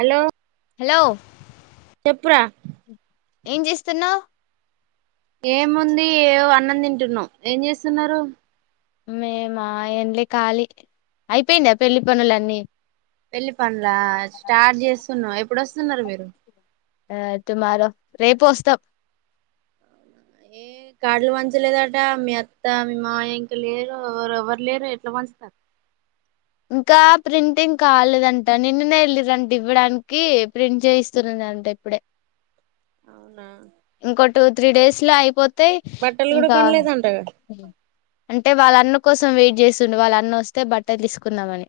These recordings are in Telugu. హలో హలో చెప్పురా ఏం జేస్తున్నావ్ ఏముంది ఏ అన్నం తింటున్నా ఏం జేస్తున్నారు మేమా ఎంలే ఖాళీ అయిపోయింద పెళ్లి పనులన్నీ పెళ్లి పను లా స్టార్ట్ చేస్ వస్తున్నా ఎప్పుడు వస్తున్నారు మీరు ఆ టుమారో రేపు వస్తాం ఏ కాళ్లు పంచలేదట మీ అత్త మీ మాయ ఇంక లేరు ఎవరు ఎవ్వరు లేరు ఎట్లా పంచుతారు ఇంకా ప్రింటింగ్ కాలేదంట నిన్ననే వెళ్ళరంట ఇవ్వడానికి ప్రింట్ చేయిస్తున్నాందంట ఇప్పుడే అవునా ఇంకో టూ త్రీ డేస్ లో అయిపోత అతే బట్టలు కూడా ఇంకా కొనలేదంటగా అంటే వాళ్ళన్న కోసం వెయిట్ చేస్తుండే వాళ్ళు అన్న వస్తే బట్టలు తీసుకు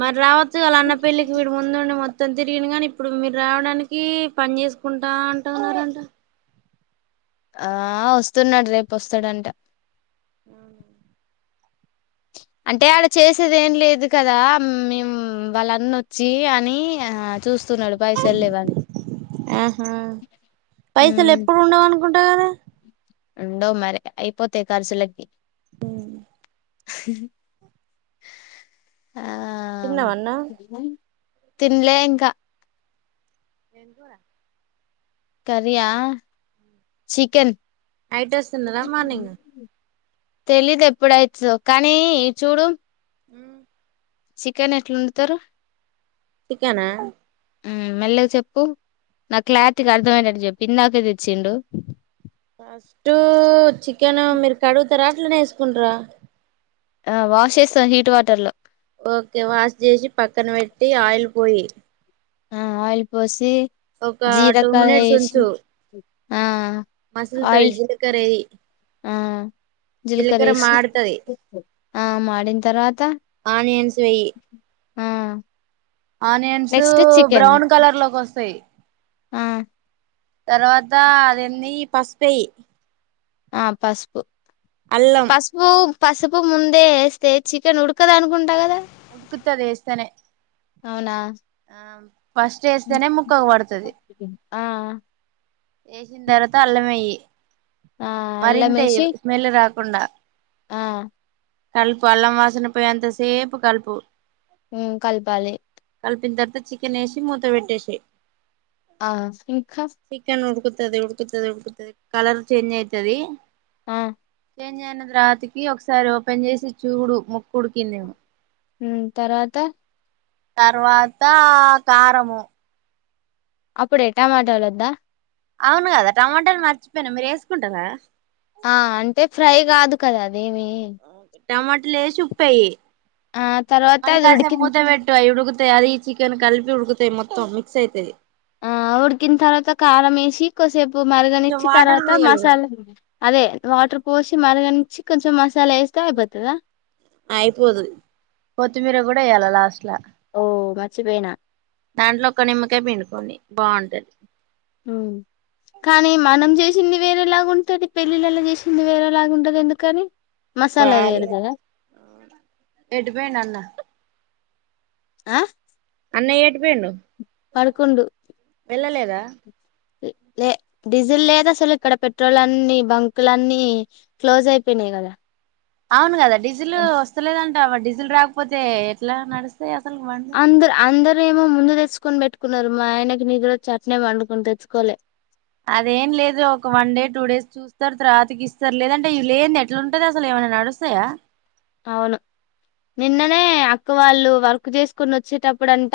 మరి రావచ్చు అ అన్న పెళ్లికి వీడి ముందుండి మొత్తం మొత్తం తిరియను గానీ ఇప్పుడు మీరు రావడానికి పని చేసుకుంటా అంటాన్నారంట ఆ వస్తున్నాడు రేపు వస్తాడంట అ అంటే అడ చేసేది ఏం లేదు కదా మేము వాళ్ళన్న వచ్చి అని ఆ చూస్త ఆహా పైసలు ఎప్పుడు ఉండవు అనుకుంటా కదా ఉండో మరి అయిపోతే ఖర్చులకి హ [inaudible] చిన్న వన్నా తిన్లేంగా రజ కరయా చికెన్ ఐడస్నదా మార్నింగ్ తెలీదు ఎప్పుడైతు కానీ చూడు అ చికెన్ ఎట్లా ఉండుతారు చికనా మెల్లగా చెప్పు నాకు క్లారిటీకి అర్థమ్యనట్టు చెప్పి ఇందాకే తెచ్చిండు అస్టు చ ఇ మీరు కడు తరా స్కుంరా ఆ వాష్ చేస్తాం హీట్ వాటర్ లో ఓకే వాష్ చేసి పక్కన పెట్టి ఆయిల్ పోయి ఆ ఆయిల్ పోసి ఒక టూ జీరకాయ మినిట్స్ వేసి ఉంచు ఆ మసులుతది ఆయిల్ జీలకర్ర ఎయ్యి ఆ జీలక్ర జీలకర్ర వేసి మాడుతది ఆ మిన తర్వాత ఆనియన్స్ వెయ్యి ఆ onions next chicken brown colour లోకి వస్తాయి ఆ తర్వాత అదన్నీ పసుపు పే ఆ పసుపు అల్లం పస్బుక్ పసుపు ముందే ఏస్తే చికెన్ ఉడకదనుకుంట కదా ఉడుకుతది ఎస్తేనే అవునా ఆ ఫస్ట్ ఏస్తేనే ముక్కకు పడుతది ఆ ఏసిన తర్వాత అల్లం ఎయ్యి ఆ అల్లం మరింత వేసి స్మెల్ రా కుండా ఆ కల్పు అల్లం వాసన పోయే అంత సేపు కల్పు మ్ కల్పాలి కల్పిన తర్వాత చికెన్ ఏసి మూత పెట్టేసెయి ఆ ఇంకా తది. ఉడుకుతది ఉడుకుతది కలర్ చేంజ్ తది ఆ చేంజ్ అయిన తర్వాతకి ఒకసారి ఓపెన్ చేసి చూడు ఉడికిందేమో మ్ తర్వాత తర్వాతా కరము అప్పుడే టమాటోలు లొద్దా అవును కదా టమాటాల్ మర్చిపోయినా మీర్ ఎస్సుకుంటర్ కదా ఆ అంటే ఫ్రై కాదు కదా అ ఏమి టమాటల్ ఏసి ఉప్పేయి తర్వాత అది మళ్ళకాసేపు ఉడికిన మూత పెట్టు అయి ఉడు తే అది చికెన్ కల్పి ఉడుకుతయి మొత్తం మిక్స్ అయితది. ఆ ఉడ్కిన్ తర్వాత కారం ఏసి కొద్సేప్ కొంచెం మరగనిచ్చి వాటర్ తర్వాత పోయాలి కదా మసాలా అదే వాటర్ పోస్ మరగనిచ్చి కొంచం మసాలా ఎస్తే అయిపోతదా అయిపోదు కొత్తిమీర గుడా ఎయ్యాల లాస్ట్లా మర్చిపోయిన దాంట్లో ఒక్క నిమ్మకాయ్ పిండుకోండి బాగుంటది కానీ మనం చేసింది వేరేలాగుంటది పెళ్ళిళ్ళల చేసింది వేరేలాగుంటది ఎందుకని మసాలా వేరు వాళ్ళకి కదా ఎటు పోయిండు అన్న ఆ అన్నయ ఎటు పోయిండు పడుకుండు వెళ్ళలేదా లే డీజిల్ లేద్ అసలు ఇక్కడ పెట్రోలన్నీ బంకులనన్నీ క్లోజ్ అయిపోయినయి కదా అవును కదా డీజిల్ వస్తలేదన్ రావ డీజిల్ రాకపోతే ఎట్లా నడుస్తాయి అస్ అందర్ అందర్ రేమో ముందు తెచ్చుకొని పెట్టుకున్నారు, మా ఆయనకి నిద్ర వచ్చి అట్నే వండుకున్ తెచ్చుకోలే. అదేం లేదు ఒక వన్ డే టూ డేస్ చూస్తారు, తరువాతకి ఇస్తార్ లేదంటే లేని ది ఎట్లా ఉంటది, అసలు ఏమైనా నడుస్తాయా. అవును నిన్ననే అక్క వాళ్ళు వర్క్ చేసుకుొని వచ్చేటప్పుడు, అంట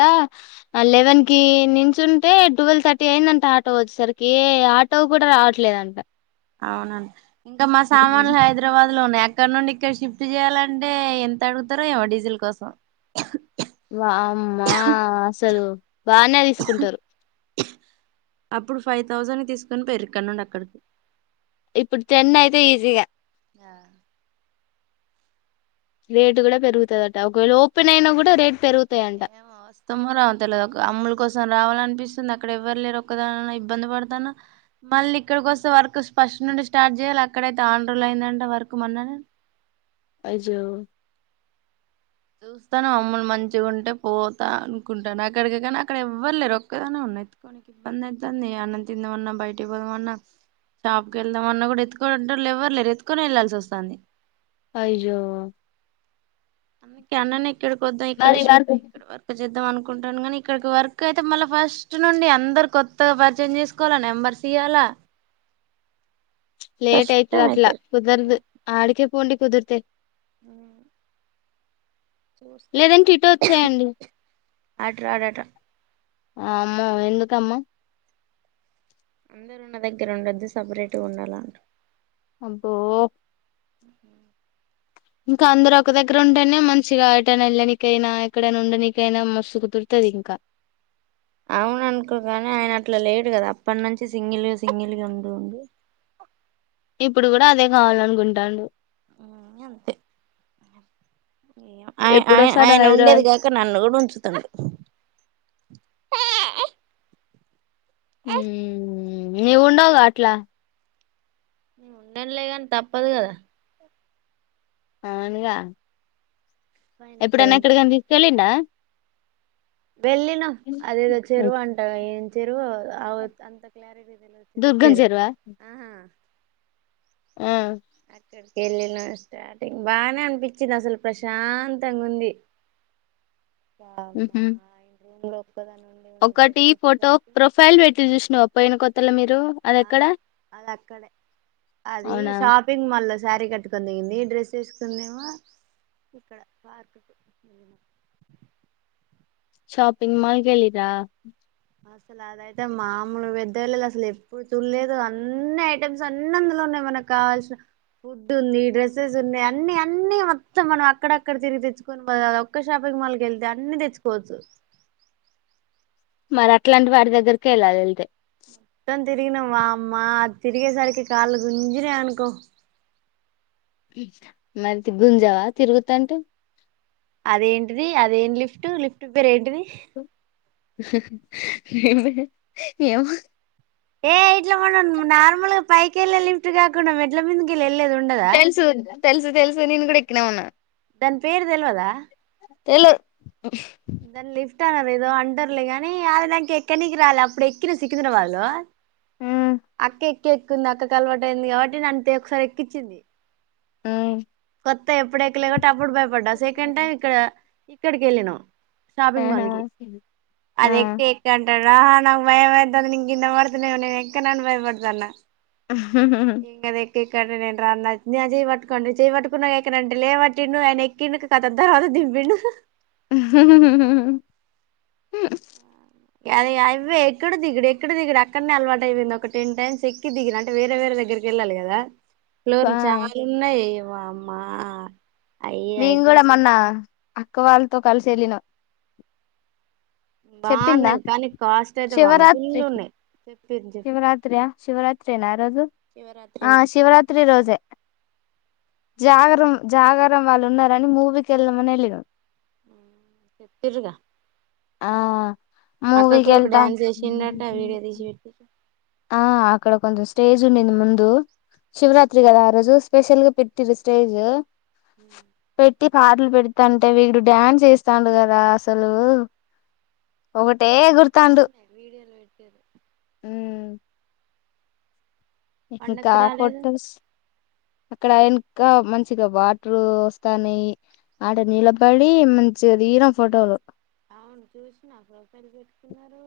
లెవెన్కి నుంచి ఉంటే ట్వెల్వ్ థర్టీ అయిందంట, ఆటో వచ్చేసరికి ఏ ఆటో కూడా రావట్లేదంట. అవునన్ ఇంకా మా సామాన్లు హైదరాబాద్ లో ఉన్నాయి అక్కడ నుండి ఇక్కడ షిఫ్ట్ చేయాలంటే ఎంత అడుగుతారో ఏమో డీజిల్ కోసం ఆ అమ్మా అసలు బానే తీసుకుంటారు అప్పుడు ఫైవ్ థౌజండ్ తీసుకొని పెరుక్క నుండి అక్కడికి ఇప్పుడు టెన్ అయితే ఈజీగా ఆ రేట్ కూడా పెరుగుతుదట ఒకవేళ ఓపెన్ అయినా కూడా రేట్ పెరుగ్ ఏమో వస్తమో రామో తెలదు ఒక అమ్ముల్ కోసం రావాలన్ పిస్తుంది అక్కడ ఎవ్వరు లేరు ఒకదానా ఇబ్బంది పడతాన, మళ్ళీ ఇక్కడికి వస్తే వర్క్ ఫస్ నుండి స్టార్ట్ చేయాలి అక్కడైతే ఆండ్రు అయిందంటడి వర్క్ మన్న నే. అ జో చూస్తానం అమ్మున్ మంచిగా ఉంటే పోతా అనుకుంటాను అక్కడికి కానీ అక్కడ ఎవ్వరులేరు ఒక్కదనే ఉన్నా ఎత్తుకోడానికి ఇబ్బంది అవుతంది, అన్నం తిందామన్నా, బయటకి పోదామన్నా, షాప్కి వెళ్దామన్నా, కూడా ఎత్తుకనింట వాళ్ళు ఎవ్వరులేరు ఎత్తుకొని వెళ్ళాల్సి వస్తాంది. అయ్యో అన్నీ కనానే టడు కొద్దా ఇక్కడే మరి షిఫ్ట్ వర్క్ అయితర్ వర్క్ చేద్దాం అన్ అనుకుంటాను కానీ ఇక్కడికి వర్క్ అయితే మళ్ళీ, ఫస్ట్ నుండి అందరు కొత్తగా పరిచయం చేసుకోవాలా నెంబర్స్ ఇయ్యాలా. లేట్ అయితది అట్లా కుదరదు ఆడికే పోండి కుదుర్తే అ లేదంటే ఇటో వచ్చేయండి ఆటర్ ఆడాట అమ్మో ఎందుకమ్మ అందరు ఉన్న దగ్గర ఉండద్దు సపరేట్గా ఉండాల అంట్ అబ్బో ఇంకా అందరుూ ఒక దగ్గర ఉంటేనే మంచిగా ఎటన వెళ్ళనికైనా ఎక్కడైనా ఉండనికైనా మస్తు కుదురుతది ఇంకా. అవున్ అనుకో గాని ఆయన అట్లా లేట్ లేర్ కదా అప్పటి నుంచి సింగిల్ సింగిల్గా ఉండు ఉండి ఇప్పుడు కూడా అదే కావాలనుకుంటాడు హ్మ్ అంతే ఏమో ఆ ఆ ఎప్పుడొస్తారో ఆయన ఉండేది హైదరాబాద్ కాక నన్ను కూడా ఉంచుతుండు ఆ మ్మ్ నీవ్ ఉండవుగా అట్లా ఉండనులేగాని తప్పదు కదా అవువునగా ఆయన ఎక్కడ ఎప్పుడైనా ఉంటే ఎక్కడికనా నేను తీసుకెళ్ళిడా వెళ్ళిన అదేదో చెరువు అంట ఏం జరువత్ అంత క్లారిటీ చ్చరు దుర్గం సరు చెరువా ఆహా ఆ ఇక్కడికి వెళ్ళినా స్టార్టింగ్ బానే అనిపించింది అసలు ప్రశాంతంగా ఉంది హమ్ వామ్మో మ్ ఆయన రూమ్ లో ఒక్కదాని ఉండి ఉండి ఒకటి బయటకి ఫోటో వచ్చేసరికి ప్రొఫైల్ పెట్టి చూసిన పోయిన కొత్తలా మీరు అది ఎక్కడ అవును అది అక్కడే అది అవునా షాపింగ్ మా మళ్ శారీ కట్టుకున దిగింది డ్రెస్ వేసుకుందమ ఇక్కడ పార్ షాపింగ్ మాల్ గళ్ళరా అసలు అదయితే మామూలు పెద్ద వెళ్ళలు అసలు ఎప్పుడు చూడలేదు అన్ని ఐటమ్స్ అన్ని అందులో ఉన్నాయి మనకు కావాల్సిన ఫుడ్ ఉంది డ్రెస్సెస్ ఉన్నాయి అన్ని అన్ని మొత్తం మనం అక్కడక్కడ తిరిగి తెచ్చుకొని పో ఒక్క షాపింగ్ మాల్కి వెళ్తే అన్ని తెచ్చుకోవచ్చు మరి అట్లాంటి వాడి దగ్గరకే వెళ్ళాలిళ్తే మొత్తం తిగిన వామ్మా అది తిగసరికి కాల గుజిన అనుకో మరిది గుంజావా తిరుగుతుంటే అదేంటిది అదేంటి లిఫ్ట్ లిఫ్ట్ పేర ఏంటిది హమ్ ఏ ఏమ ఏమో ఏ ఇట్లా మన నార్మల్ పైక ఎళ్లాలిఫట్గాకు మెడ్ల బింద ఎ ఇది ఉండదా తెలుసు తెలుసు తెలుసు నేను కూడా ఎక్కిన ఉన్నా దాని పేరు తెలియదా తెల దన్ లైఫ్ ట్టాన ఏదో అండర్లేగాని అది నాక ఎక్కనీకి రాలి అప్పుడు ఎక్కిన సికిందన వాళ్ళు ఉమ్ అకే ఎక్క ఎక్కుంది అక్క క అలవాటు అయింది కాబట్టి న అంతే ఒకసారి ఎక్కించిది హమ్ కొత్త ఎప్పుడ ఎక్కలేకట్టి అప్పుడు భయపడ్డావు సెకండ్ టైం ఇక్కడ ఇక్కడికి వెళ్ళ ను షాపింగ్ ఆహా మాల్కి ఆ అదేక ఎంట రా నాక భయ భయంద నిం ఇంద మడుతనవ ఎంకా నను భయపడతాన్నా ఇక్కడ నేను రాన్నా న చేయ పట్టుకోండి చేయి పట్టుకున్నాక ఎక్కనంటే లేమట్టిండు ఆయన ఎక్కింకు కదా తర్వాత దింపిండు అదే అవే ఎక్కడు దిగుడు ఎక్కడు దిగుడు అక్కడనే అలవాటు అయిపోయింది ఒక టెన్ టైమ్స్ ఎక్కి దిగిన అంటే వేరే వేరే దగ్గరికి వెళ్ళాలి కదా ఆ ఫ్లోర్లు చాలా ఉన్నాయి వామ్మా అయి మేము కూడా ఐటమ్స్ మొన్న అక్క వాళ్ళ తో కలిసి వెళ్లిన బాగున్నాయి కానీ కాస్ట్ అయితే వామ్మో ఫుల్ ఉన్నాయి చెప్పిరు చెప్పు శివరాత్రయా శివరాత్రేనా ఆ రోజు ఆ శివరాత్రిని శివరాత్రి రోజే జాగరం జాగారం వాళ్ళు ఉన్నారని మూవీకి వెళ్దామని వెళ్లినాం ఉమ్ చెప్పిరుగ ఆ అక్క మూవీకి కూడా ఇప్పుడు వెళ్తా డ్యాన్స్ చేసిందాంట వీడియో తీసి పెట్టిరు ఆ అక్కడ కొంచెం స్టేజ్ ఉండింది ముందు శివరాత్రి కదా ఆ రోజు స్పెషల్గా పెట్టింది స్టేజ్ ఉమ్ పెట్టి పాటలు పెడతా అంటే వీడు డ్యాన్స్ చేస్తాండు కదా అసలు ఒకటి బాన్నాయి వీడియోలు పెట్టిరు ఉమ్ ఇంకా పండక్కి రాలేదు ఫొటోస్ అక్కడ ఆయన ఇంకా మంచిగా వాటర్ వస్తాన్నయి ఆడ నిలబడి మంచిగా దిగినం ఫోటోలు అవును చూసి నాకు రసలి పెట్టుకున్నారు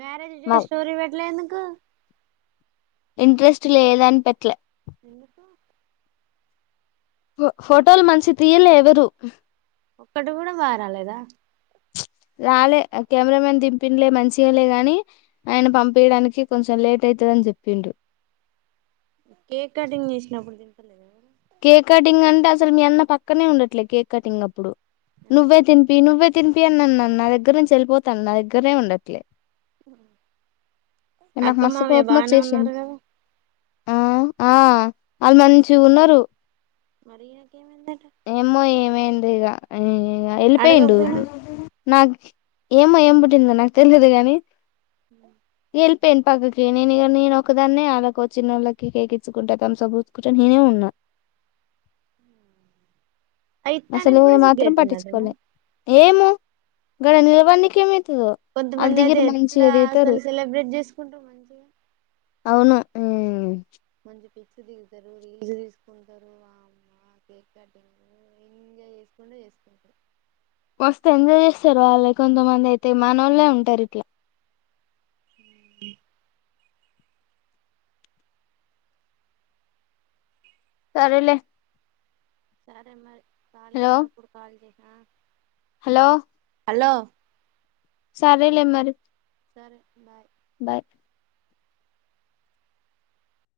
మ్యారేజ్ మా స్టోరీ పెట్లే ఎందుకు ఇంట్రెస్ట్ లేదు అని పెట్లే ఎందుకు ఫో ఫోటోలు మంచి తీయలే ఎవరు ఒక్కటి కూడా మారాలేదా రాలే ఆ కెమెరా మేన్ దింపిండలే మంచిగలే గాని ఆయన పంపియడానికి కొంచెం లేట్ అయితదిని చెప్పిండ్రు కేక్ కటింగ్ చేసినప్పుడు తింటలేదా కేక్ కటింగ్ అంటే అసలు మీ అన్న పక్కనే ఉండట్లే కేక్ కటింగ్ అప్పుడు ఎందుకు నువ్వే తిన్పి నువ్వే తినిపి అన్నన్ను నా దగ్గర నుంచి వెళిపోతాను నా దగ్గరనే ఉండట్లే అత్త నాకు మస్తు మామయ్య కోపం బానే ఉన్నారు వచ్చేసింది కదా ఆ ఆ వాళ్ళు మంచిగ ఉన్నారు మరియాకేమైంది ఏమో ఏ ఏంటిది ఇగ ఎల్లిపోయిండు అడగకపోయినవ్ నాకు ఏమో ఏం పుట్టింద నాకు తెలియదు గాని ఉ పెనపక్కకి నేను ఇ నేను ఒకదాన్నే వాళ్ళకు చిన్నోళ్ళకి కేక్ ఇచ్చుకుంటా తంస పూసుకుంటే నేనే ఉన్నా అయి అసలు ఇత్తానికి కూడా మాత్రం సిగ్గైతుందటనా పట్టించుకోవాలి ఏము గడ నిల్వన్నికిమి కొంతమంది అయితే ఎట్లా అసలు సెలబ్రేట్ చేసుకుంటా మంచిగా ఆ మంచి పిస్ దిగుతారు రీల్స్ తీసుకుంటారుమ్మా కేక్ కటింగ్ ఇంకా చేసుకుంటే చేసుకుంటారు మస్తు ఎంజాయ్ చేస్తారు వాళ్ళు కొంతమంది అయితే మాన వాళ్ళే ఉంటారు ఇట్లా హ సరేలే సరే మరి కాళగా హలో ఉన్నప్పుడు కాళ చే ఆ హలో కల సరేలేమ్ మరి సరే బాయ్ బాయ్